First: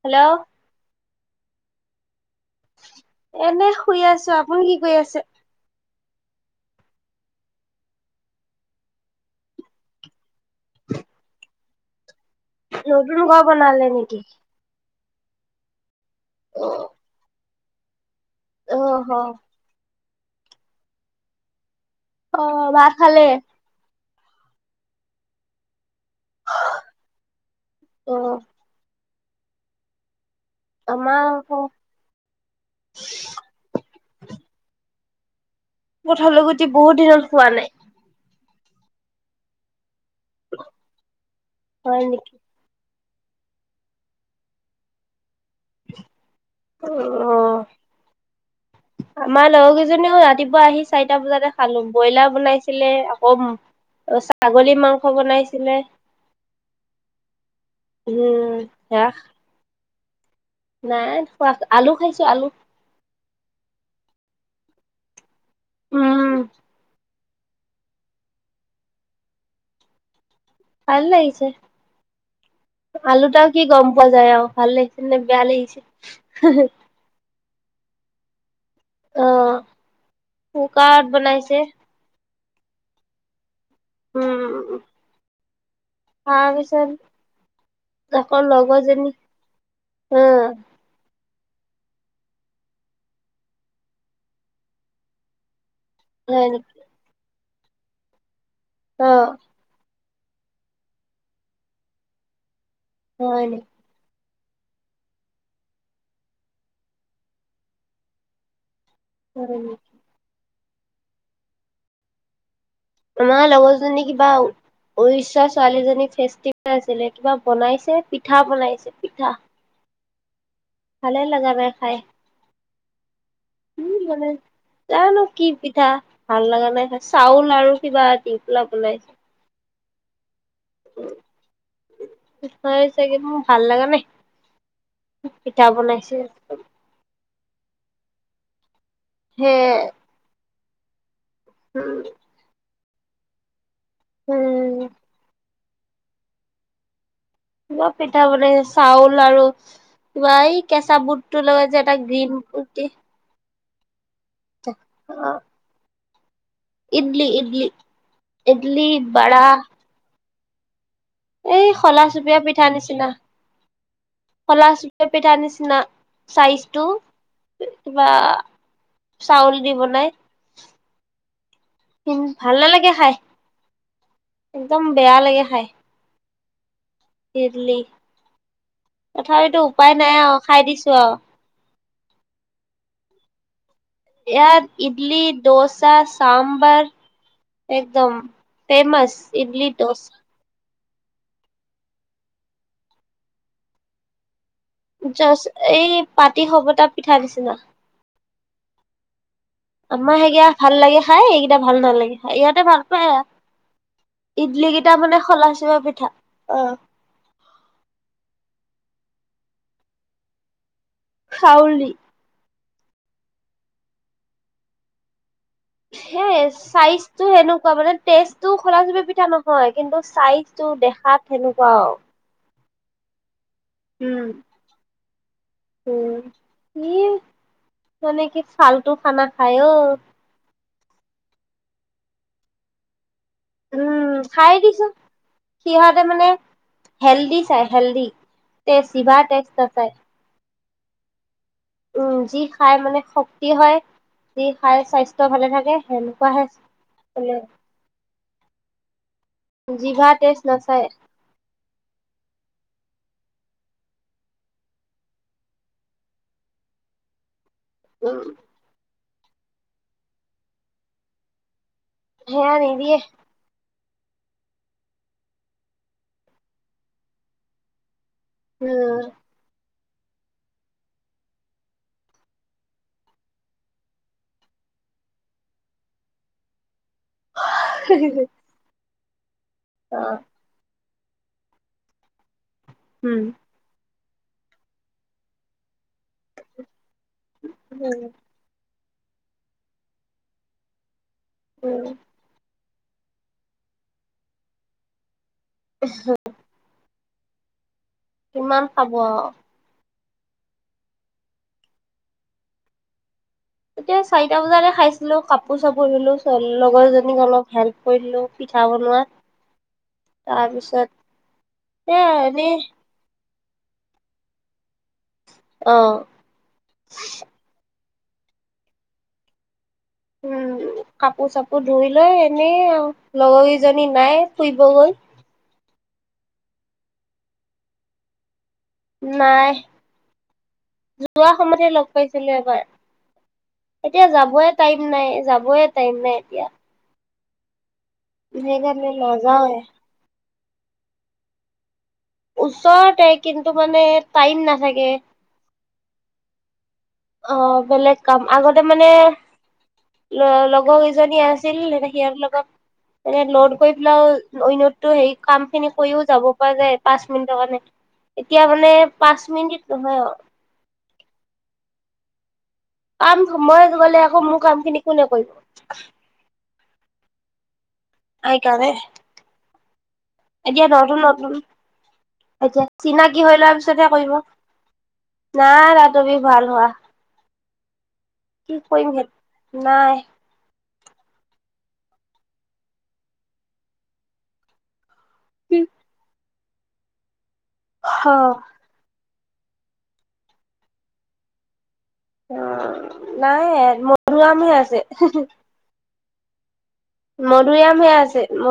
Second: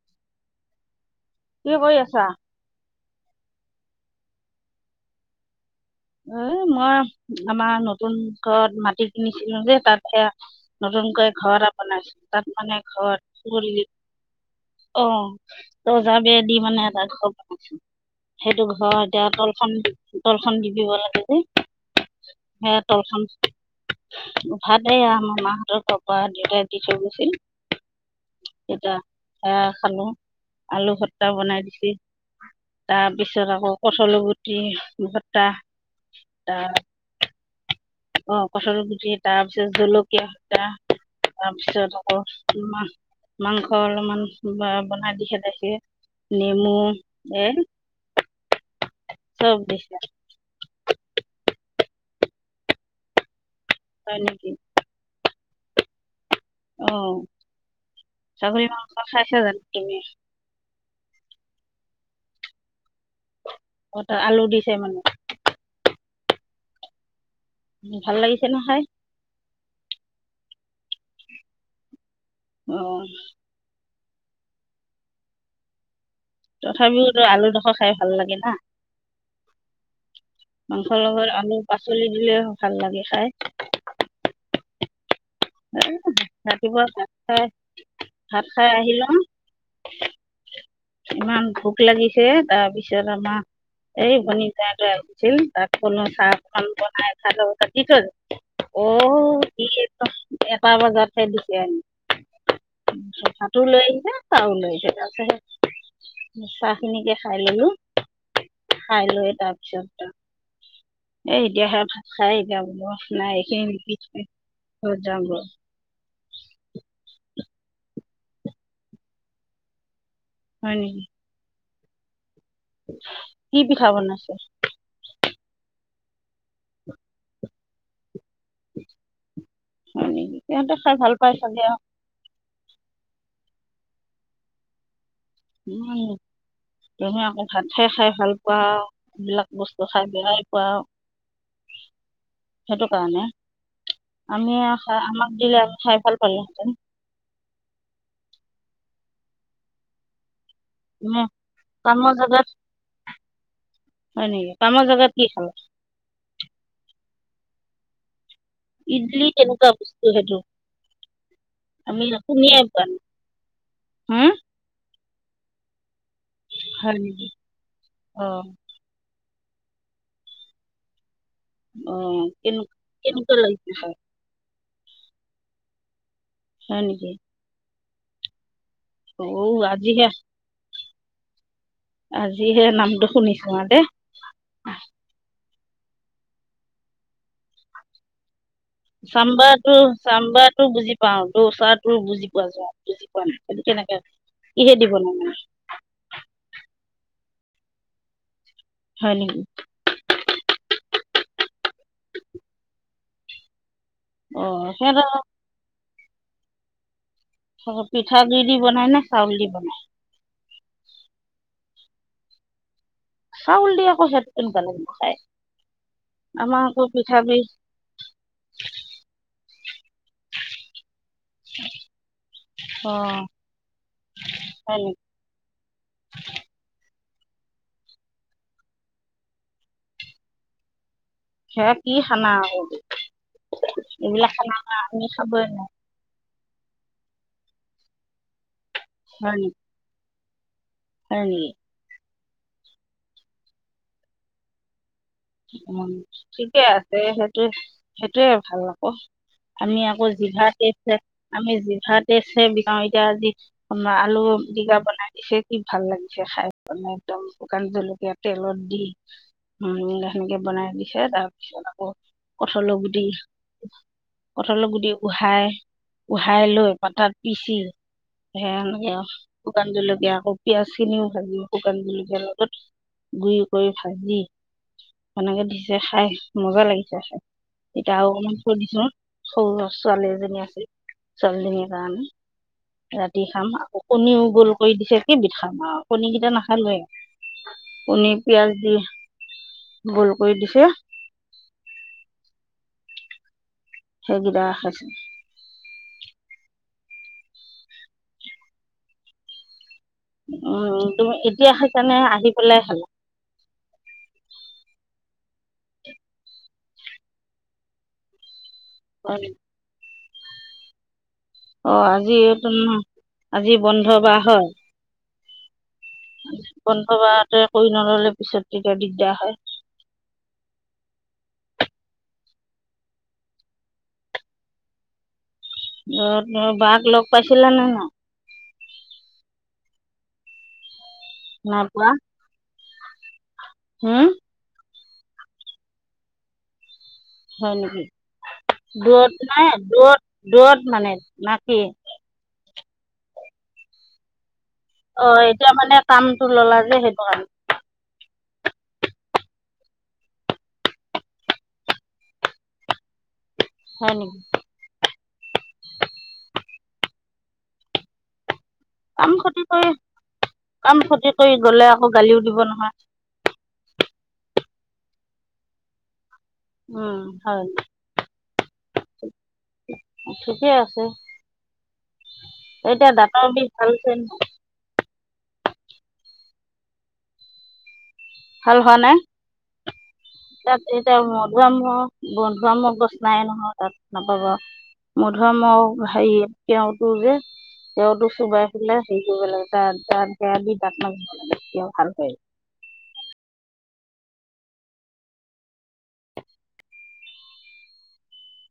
Hello কি কৰি আছা? এনে শুই আছো। আপুনি কি কৰি আছে? এ মই আমাৰ নতুন ঘৰত মাটি কিনিছিলো যে তাতে নতুনকৈ ঘৰ এটা বনাইছ- নতুন ঘৰ বনালে নেকি? অ ত জাৰ বেৰ দি মানে এটা ঘৰ [inaudible] সেইটো অ ঘৰ হ এতিয়া তলখন- তলখন দিব দিব লাগে যে। অ সেয়া ভাত তলখন খালে। ভাত সেয়া আমাৰ মা হতৰ কা দেতাই দি থৈ গৈছিল অ এটায়া। সেয়া খালো আলু আমাৰ খটা আকৌ বনাই দিছে তাৰ পিছত আকৌ কঠল গুটি। আঁহ ', [unintelligible] কঁঠাল গুটি বহুত দিন হল খোৱা নাই। অ', কঁঠাল গুটি তাৰপিছত ধৰি লওক সা হয় তাৰপিছত আকৌ নেকি মাহ মাংস অলপমান বনাই দি খে আমাৰ চব লগৰ দিছে কেইজনীও ৰাতিপুৱা আহি চাৰিটা বজাতে খালো। ব্ৰইলাৰ বনাইছিলে আকৌ অ', হয় নেকি ছাগলী মাংস বনাইছিলে অঁ ছাগলী উম', মাংস হ', খাইছা জানো তুমি নাই খোৱা আলু খাইছো আলু অ ', ত আলু দিছে মানে। উম ভাল লাগিছে ন খাই? ভাল লগিছে। অঁ আলুটাও কি গম পোৱা যায় আৰু ভাল লাগিছিল নে বেয়া লাগিছে। তথাপি তই আলু তকা খাই ভাল লাগে না। অ মাংসৰ কুকাৰত লগত আলু বনাইছে পাচলি দিলে। ভাল লাগে খাই। উম', এ, তাৰ ৰাতিপুৱা ভাত খাই পিছত আকৌ ভাত খাই আহিলোঁ লগৰজনী হম', ইমান ভোক লাগিছে তাৰপিছত আমাৰ এই ভনী জোঁৱাই টো আহিছিল তাত সকলো হয় নেকি? চাহখন বনাই খালো। ইটো [unintelligible] অ', এটা বজাতহে দিছে আনি। চ হয় চাটো নেকি? লৈ আহিছে। ছাহ ও লৈ আহিছে তাতে চাহ খিনিকে খাই ললো। খাই লৈ তাৰ হয় নেকি? পিছত এ এতিয়া সে ভাত চাই আমাৰ লগৰজনী কিবা ঘৰত যাওঁগৈ উৰিষ্যা ছোৱালীজনী ফেষ্টিভেল এটা আছিলে কিবা বনাইছে । পিঠা বনাইছে পিঠা। হয় নেকি ভালে লাগা নাই। হয়। [unintelligible] কি পিঠা বনাইছে? জানো কি পিঠা? ভাল লাগা নাই । চাউল আৰু কিবা এটি। পোলাও বলাইছে। মৰ্ণিং। সেয়াটো খাই ভাল পাই চাগে অ'। [unintelligible] ভাল লাগা নাই। কি পিঠা বনাইছে। ভাত খাই - খাই ভাল পোৱা। এই বিলাক সেয়ে বস্তু খাই বেয়া পাওঁ। উম। সেইটো কাৰণে। আমি উম, আশা- আমাক দিলে হয়, ভাল পালোঁহেতেন। কিবা পিঠা বনায়, চাউল আৰু কিবা এই কেঁচা নে বুটটো লৈ যে এটা কামৰ গ্ৰীণ জেগাত কুৰতি। হয় নেকি? কামৰ জাগাত কি খালা? [unintelligible] ইদ্লি - ইদ্লি । ইদ্লি কেনেকুৱা বস্তু সেইটো? এই শলা আমি চুপীয়া শুনিয়ে পিঠা পোৱা নাই নিচিনা হম । শলা চুপ পিঠা নিচিনা। ছাইজটো হয় । নেকি কিবা অ চাউল দি বনায়। অঁ ভাল কেনে নালাগে খাই। কেনেকুৱা লাগিছে খাই একদম বেয়া লাগে খাই। হয় নেকি ইদ্লি। অ তথাপিতো উপায় আজিহে নাই আৰু খাই দিছ কিয়? আজিহে নামটো শুনিছোঁ আৰু দে । ইয়াত ইডলি দৌচা, চাম্বাৰ, একদম। ফেমাচ ইডলি চাম্বাৰটো, দোচা চাম্বাৰটো বুজি পাওঁ, দৌচাটো বুজি পোৱা যায়। বুজি পোৱা নাই কেনেকে কিহেদি বনাই মানে জাষ্ট এই পাতি-খবতা পিঠা দিছে। না হয় নেকি? আমাৰ সেইকেটা ভাল লাগে খাই, এইকেটা ভাল নালাগে খাই, ইহঁতে ভাল পায় অ আৰু। ইডলিকেইটা মানে সিহঁতৰ খলা-চিপা পিঠা অ'। অ' পিঠাগুৰি দি বনাই নে চাউল দি বনাই? চাউল দি, চাউল দি আকৌ, সেতো কেনেকুৱা লাগিব খাই? সেই আমাৰ আকৌ চাইজটো পিঠাগুৰি সেনেকুৱা মানে, টেষ্টো খলা-চাপৰি পিঠা নহয়। হয়, কিন্তু চাইজটো দেখাত সেনেকোৱা আৰু, অ'। উম, হয় নেকি উম, ইয়ে। মানে কি ফাল্টু খানা খায় অ'! সেয়া কি খানা আকৌ? উম। এইবিলাক খানা খাই দিছো। আমি খাবই নোৱাৰো সিহঁতে মানে হেল্দি চায়, হেল্দি। তে, জিভা হয় টেষ্ট নেকি নাচায়। হয় নেকি? উম, যি খাই মানে শক্তি হয়। যি খায় স্বাস্থ্য ভালে থাকে উম। সেনেকুৱাহে ঠিকে আছে। মানে সেইটো-সেইটোয়ে ভাল ন [unintelligible] আমি আকৌ টেষ্ট জিভা নাচায় টেষ্টহে, আমি জিভা টেষ্টহে বিছ এতিয়া আজি আলুপিটিকা বনাই দিছে, কি ভাল লাগিছে খাই, মানে একদম! শুকান জলকীয়া উম তেলত দি হুম [unintelligible] সেনেকে বনাই দিছে, তাৰপিছত সেয়া কঁঠালৰ নিদিয়ে গুটি কঁঠালৰ গুটি, উহাই, উহাই লৈ পাতাত পিচি সেয়া এনেকে উম আৰু। শুকান জলকীয়া এতিয়া আকৌ পিয়াঁজখিনিও ভাজি, শুকান জলকীয়াৰ লগত গুৰি কৰি ভাজি সেনেকে দিছে খাই মজা লাগি, এতিয়া আৰু অকনমান থৈ দিছো। সৰু অ ছোৱালী এজনী আছিল। ছোৱালী জনীৰ কাৰণে উম ৰাতি খাম আকৌ কণীও গোল কৰি দিছে কিবিধ খাম আৰু কণী কেইটা নাখালোয়ে। উম পনীৰ পিয়াজ দিয়ে। ভুল কৰি দিছে। উম', সেই গেটা খাইছে। [unintelligible] কিমান খাব আৰু, উম ', তুমি এতিয়া খাইছানে আহি পেলাই খালা? এতিয়া চাৰিটা বজাতে খাইছিলো কাপোৰ চাপোৰ ধুলো ছোৱালী লগৰজনীক অলপ হেল্প কৰি দিলোঁ। পিঠা বনোৱা। তাৰপিছত অ', সেয়া আজিটো এনেই ন আজি বন্ধ বাৰ হয়। [inaudible] বন্ধ বাৰতে কৰি নললে পিছত তেতিয়া তেওঁৰ দিগদাৰ হয়। উম ', কাপোৰ চাপোৰ ধুই লৈ এনে আৰু লগৰ কেইজনী নাই ফুৰিব গল। অ তহঁতৰ বাঘ লগ পাইছিলা নে নাই? নাই। যোৱা নাই সময়তে লগ পোৱা পাইছিলে এবাৰ। এতিয়া হম যাবয়ে তাইপ ম নাই যাবই টাইম নাই এতিয়া। হয় ', নেকি? সেইকাৰণে দূৰত নাই নাযাওৱে দূৰত দূৰত মানে নাকি? ওচৰতে কিন্তু মানে টাইম না অ ', এতিয়া মানে কামতটো ললা। বোলে হেত অ', বলে কাম আগতে মানে ল- লগৰ কেইজনী আছিল সিহঁতৰ লগত এনে ল কৰি হয় পেলাইও নেকি হেৰি অন্যটো হেৰি কাম খিনি কৰিও যাব পাৰে পাঁচ মিনিটৰ কাৰণে। এতিয়া মানে কাম পাঁচ খতি মিনিট কৰি নহয় অ কাম খতি কৰি গলে আকৌ কালিও দিব নহয়। কাম মই গলে আকৌ মোৰ কাম খিনি কোনে কৰিব? উম হয়। সেই কানে ঠিকে এতিয়া আছে নতুন নতুন, এতিয়া চিনাকি দাঁতৰ হৈ বিষ লোৱাৰ ভাল পিছতহে হৈছে কৰিব। নাই দাতৰ বিষ ভাল হোৱা। ভাল কি হোৱা কৰিম নাই হে, নাই। তাত এতিয়া মধুুআম মধুআমৰ গছ নাই নহয় তাত নাপাব। মধু আমৰ হেৰি তিয়হ তো যে তিয়তো অ চুবাই পেলে সি [unintelligible] অ। নাই মধুৰী আমহে আছে। মধুৰিআম হে আছে ম [unintelligible]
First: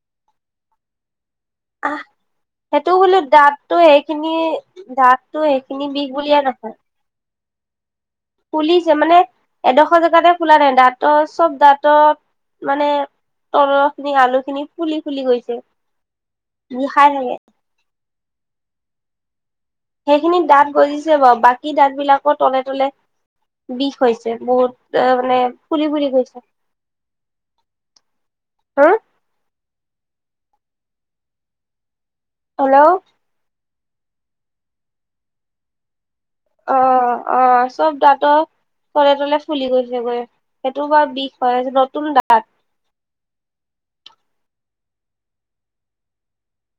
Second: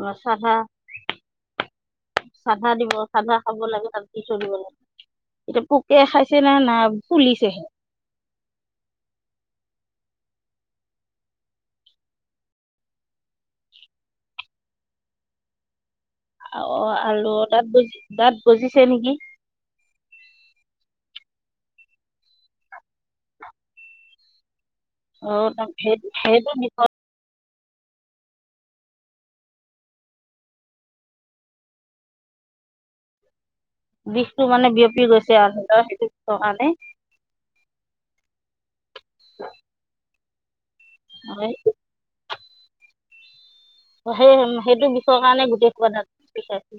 মছালা আহ সেইটো হলে খাব দাঁতটো লাগে তাত দি সেইখিনি থৈ দিব লাগে দাঁতটো এতিয়া সেইখিনি পোকে বিষ খাইছে বুলিয়ে না না নহয়। [unintelligible] ফুলিছে মানে এডোখৰ জেগাতে ফুলা নাই দাঁতৰ চব দাঁতৰ মানে তলৰ খিনি আলু খিনি ফুলি ফুলি গৈছে। অ বিষাই থাকে আলুঅ তাত বজ দাতঁ গজিছে নেকি? সেইখিনিত দাঁত গজিছে বাৰু বাকী দাঁত বিলাকৰ তলে তলে বিষ হৈছে বহুত। এ অ মানে ফুলি সেই ফুলি গৈছে। সেইটো বিষত হা? হেল্ল'। বিষটো মানে বিয়পি গৈছে আৰু বিষৰ কাৰণে অ অ চব দাঁতৰ তলে তলে ফুলি গৈছে গৈ। সেইটো বাৰু বিষ হয় নতুন দাঁত। সেই সেইটো বিষৰ কাৰণে গোটেই সোপা দাঁত বিষাইছে।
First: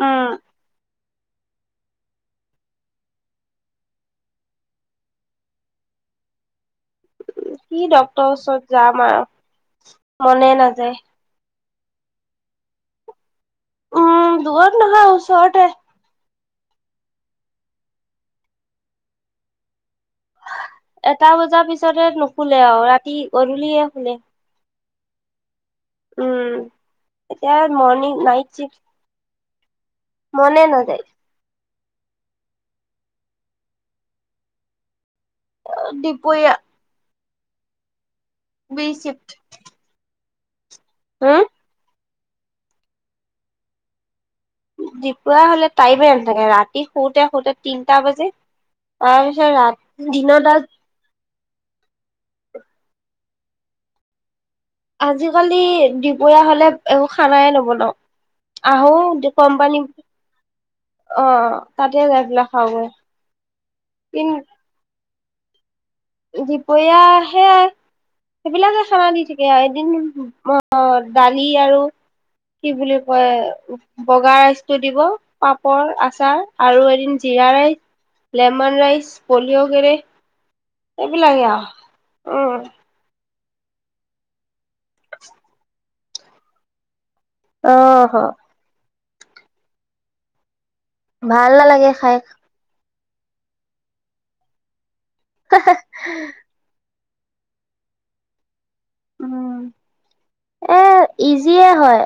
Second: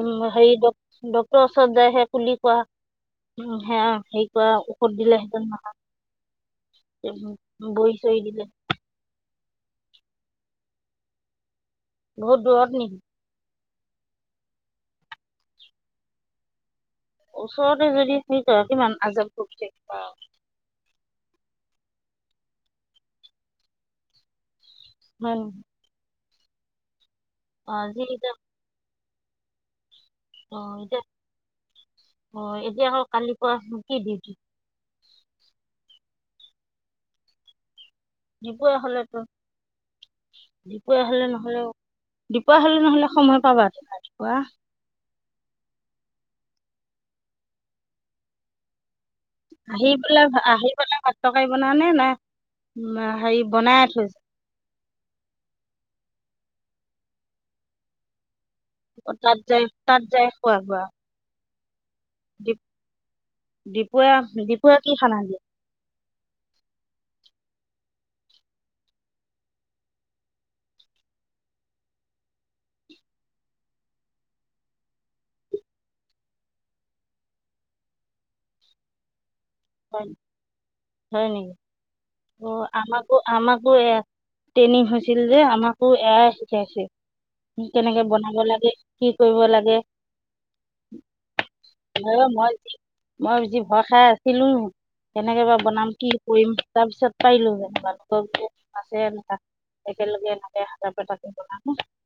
উম হেৰি ডক-ডক ৰ ওচৰত যায় হে কুলি কৰা উ হেয়া হেৰি কৰা ঔষধ দিলে হেতেন নহয়। কি ডক্টৰৰ ওচৰত যাম আৰু। মনে নাযায়। বহুত দূৰত নেকি? উম দূৰত নহয় ওচৰতে। ওচৰতে যদি হেই কৰে কিমান আজৱ খুলিলে বা এটা বজাৰ পিছতে হে নোখোলে আৰু ৰাতি গধূলিহে খোলে। হম উম এতিয়া আজি মৰ্ণিং এতিয়া নাইট চিফ্ট। অ মনে এতিয়া নাযায়। অ এতিয়া আ কালি পুৱা মুকে দিউতি। অ দুপৰীয়া দিবই বি হলেতো চিফ্ট দুপয়ীৱা হলে হম নহ'লেও দুপৰীয়া হ'লে নহ'লে সময় পাবা ৰাতিপুৱা ৰাতিপুৱা দুপুয়ীৱা হলে টাইমে নাথাকে ৰাতি শুতে শুতে তিনটা বাজে। তাৰপিছত আহি ৰাত পেলাই দিনত আহি তাত। পেলাই ভাত তৰকাৰী বনাও নে? নে হেৰি বনাইয়ে থৈছ আজিকালি দুপৰীয়া হলে একো খানাই নবনাও। আহো তাত যাই কোম্পানী তাত যাই খোৱা বোৱা অ তাতে যাই পেলাই খাওগে হয় দীপুৱে দীপুৱে কি খানা দিয়ে? দুপৰীয়া সেয়াই সেইবিলাকে খানা দি থাকে এদিন অহ দালি আৰু কি বুলি কয় বগা ৰাইচটো দিব পাপৰ আচাৰ আৰু এদিন জিৰা ৰাইচ, লেমন ৰাইচ- পলিঅ' গেৰে হয় হয় এইবিলাকে নেকি আও অঁ আমাকো আমাকো এয়াই ট্ৰেইনিং হৈছিল যে আমাক ত এয়াই শিকাইছে কেনেকে বনাব অহ লাগে। কি কৰিব লাগে ভাল নালাগে এ, খাই মই মই বেছি ভয় খাই। ছিলো কেনেকে বা বনাম কি কৰিম তাৰ পিছত পাইলো ৱাৰ্ড অফ দেত আছে এনকা উম একেলগে এনেকে এ হেতা পেতাকে বনাং। ইজিয়ে হয়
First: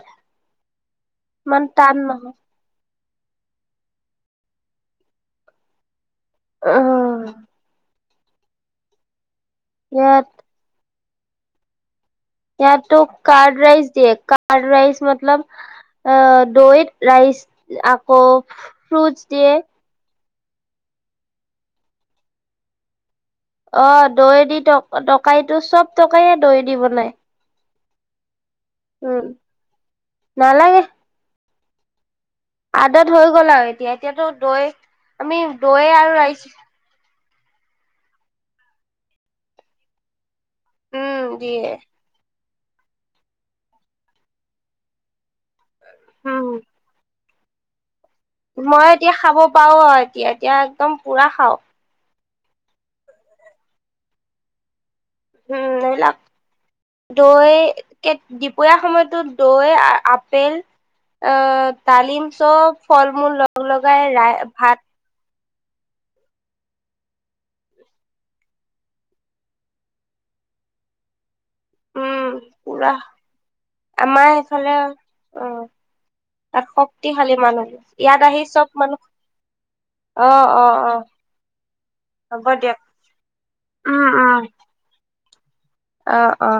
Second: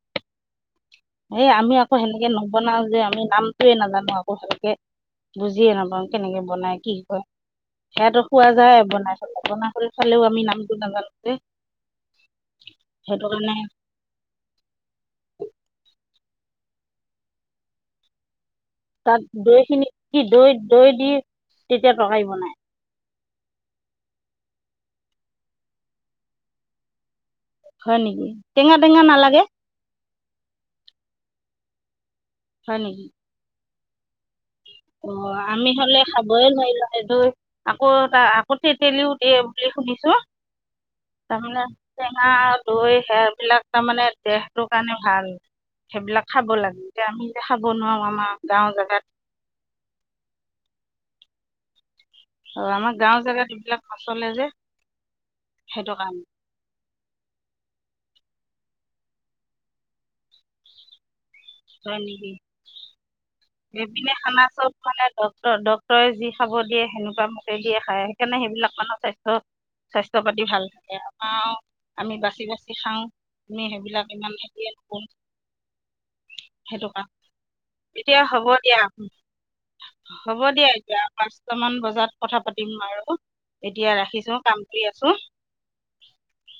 এই ইমান আমি আকৌ টান সেনেকে নহয় নবনাও যে, আমি নামটোৱে নাজানোঁ। আকৌ ভালকে বুজিয়ে নাপাওঁ। কেনেকে বনায়, কি অ'। সেইয়াতো খোৱা যায় বনাই। বনা [unintelligible] থলেও আমি নামটো নাজানো। এ এইয়াততো কাৰ্ড ৰাইচ দিয়ে । কাৰ্ড ৰাইচ মতলব অ' দৈত ৰাইচ । আকৌ ফ্ৰুটছ তাত দিয়ে দৈখিনি কি দৈত- দৈ দি তেতিয়া তৰকাৰী বনায়? অ' দৈ দি ত- তৰকাৰীটো- চব তৰকাৰীয়ে দৈ দি বনায়। হয় নেকি? টেঙা - টেঙা নালাগে? নালাগে। হয় নেকি আদত হৈ গ'ল আৰু এ তিয়া - এতিয়াতো দৈ অ' আমি দৈ হলে আৰু ৰাইচ খাবই নোৱাৰিলোঁ সেইটো আকৌ তা- আকৌ তেতেলীও দিয়ে বুলি শুনিছোঁ? উম তাৰমানে দিয়ে হৈছে আমাৰ দৈ সেয়াবিলাক তাৰমানে দেহটোৰ কাৰণে ভাল। সেইবিলাক খাব উম লাগে । এতিয়া আমি খাব নোৱাৰোঁ আম মই এতিয়া খাব পাওঁ আৰু এতিয়া - এতিয়া একদম পুৰা খাওঁ। আৰু আমাৰ গাঁও জেগাত এইবিলাক নচলে যে। উম, সেইটো এইবিলাক কাৰণে দৈ কে- দিপৰীয়া সময়তো দৈ, আপেল অ' হয় ডালিম নেকি চব ফলমূল লগ লগাই এইপিনে ৰাই- খানা চব ভাত মানে ডক্তৰে যি খাব দিয়ে, সেনেকুৱা মোকে দিয়ে খায়। সেইকাৰণে সেইবিলাক মানুহ স্বাস্থ্য- স্বাস্থ্য-পাতি ভাল থাকে । আমাৰ আও আমি উম বাচি-বাচি পুৰা খাওঁ । আমি সেইবিলাক আমাৰ ইমান খেতিয়ে সেইফালে নকৰোঁ। অ তাত সেইটোকে। শক্তিশালী মানুহ ইয়াত এতিয়া আহি হব চব দিয়া। মানুহ অ হ'ব অ দিয়া অ এতিয়া। পাঁচটামান বজাত কথা হ'ব পাতিম দিয়ক বাৰু । এতিয়া উম ৰাখিছোঁ উম । কাম কৰি আছোঁ। ও অ'- অ'।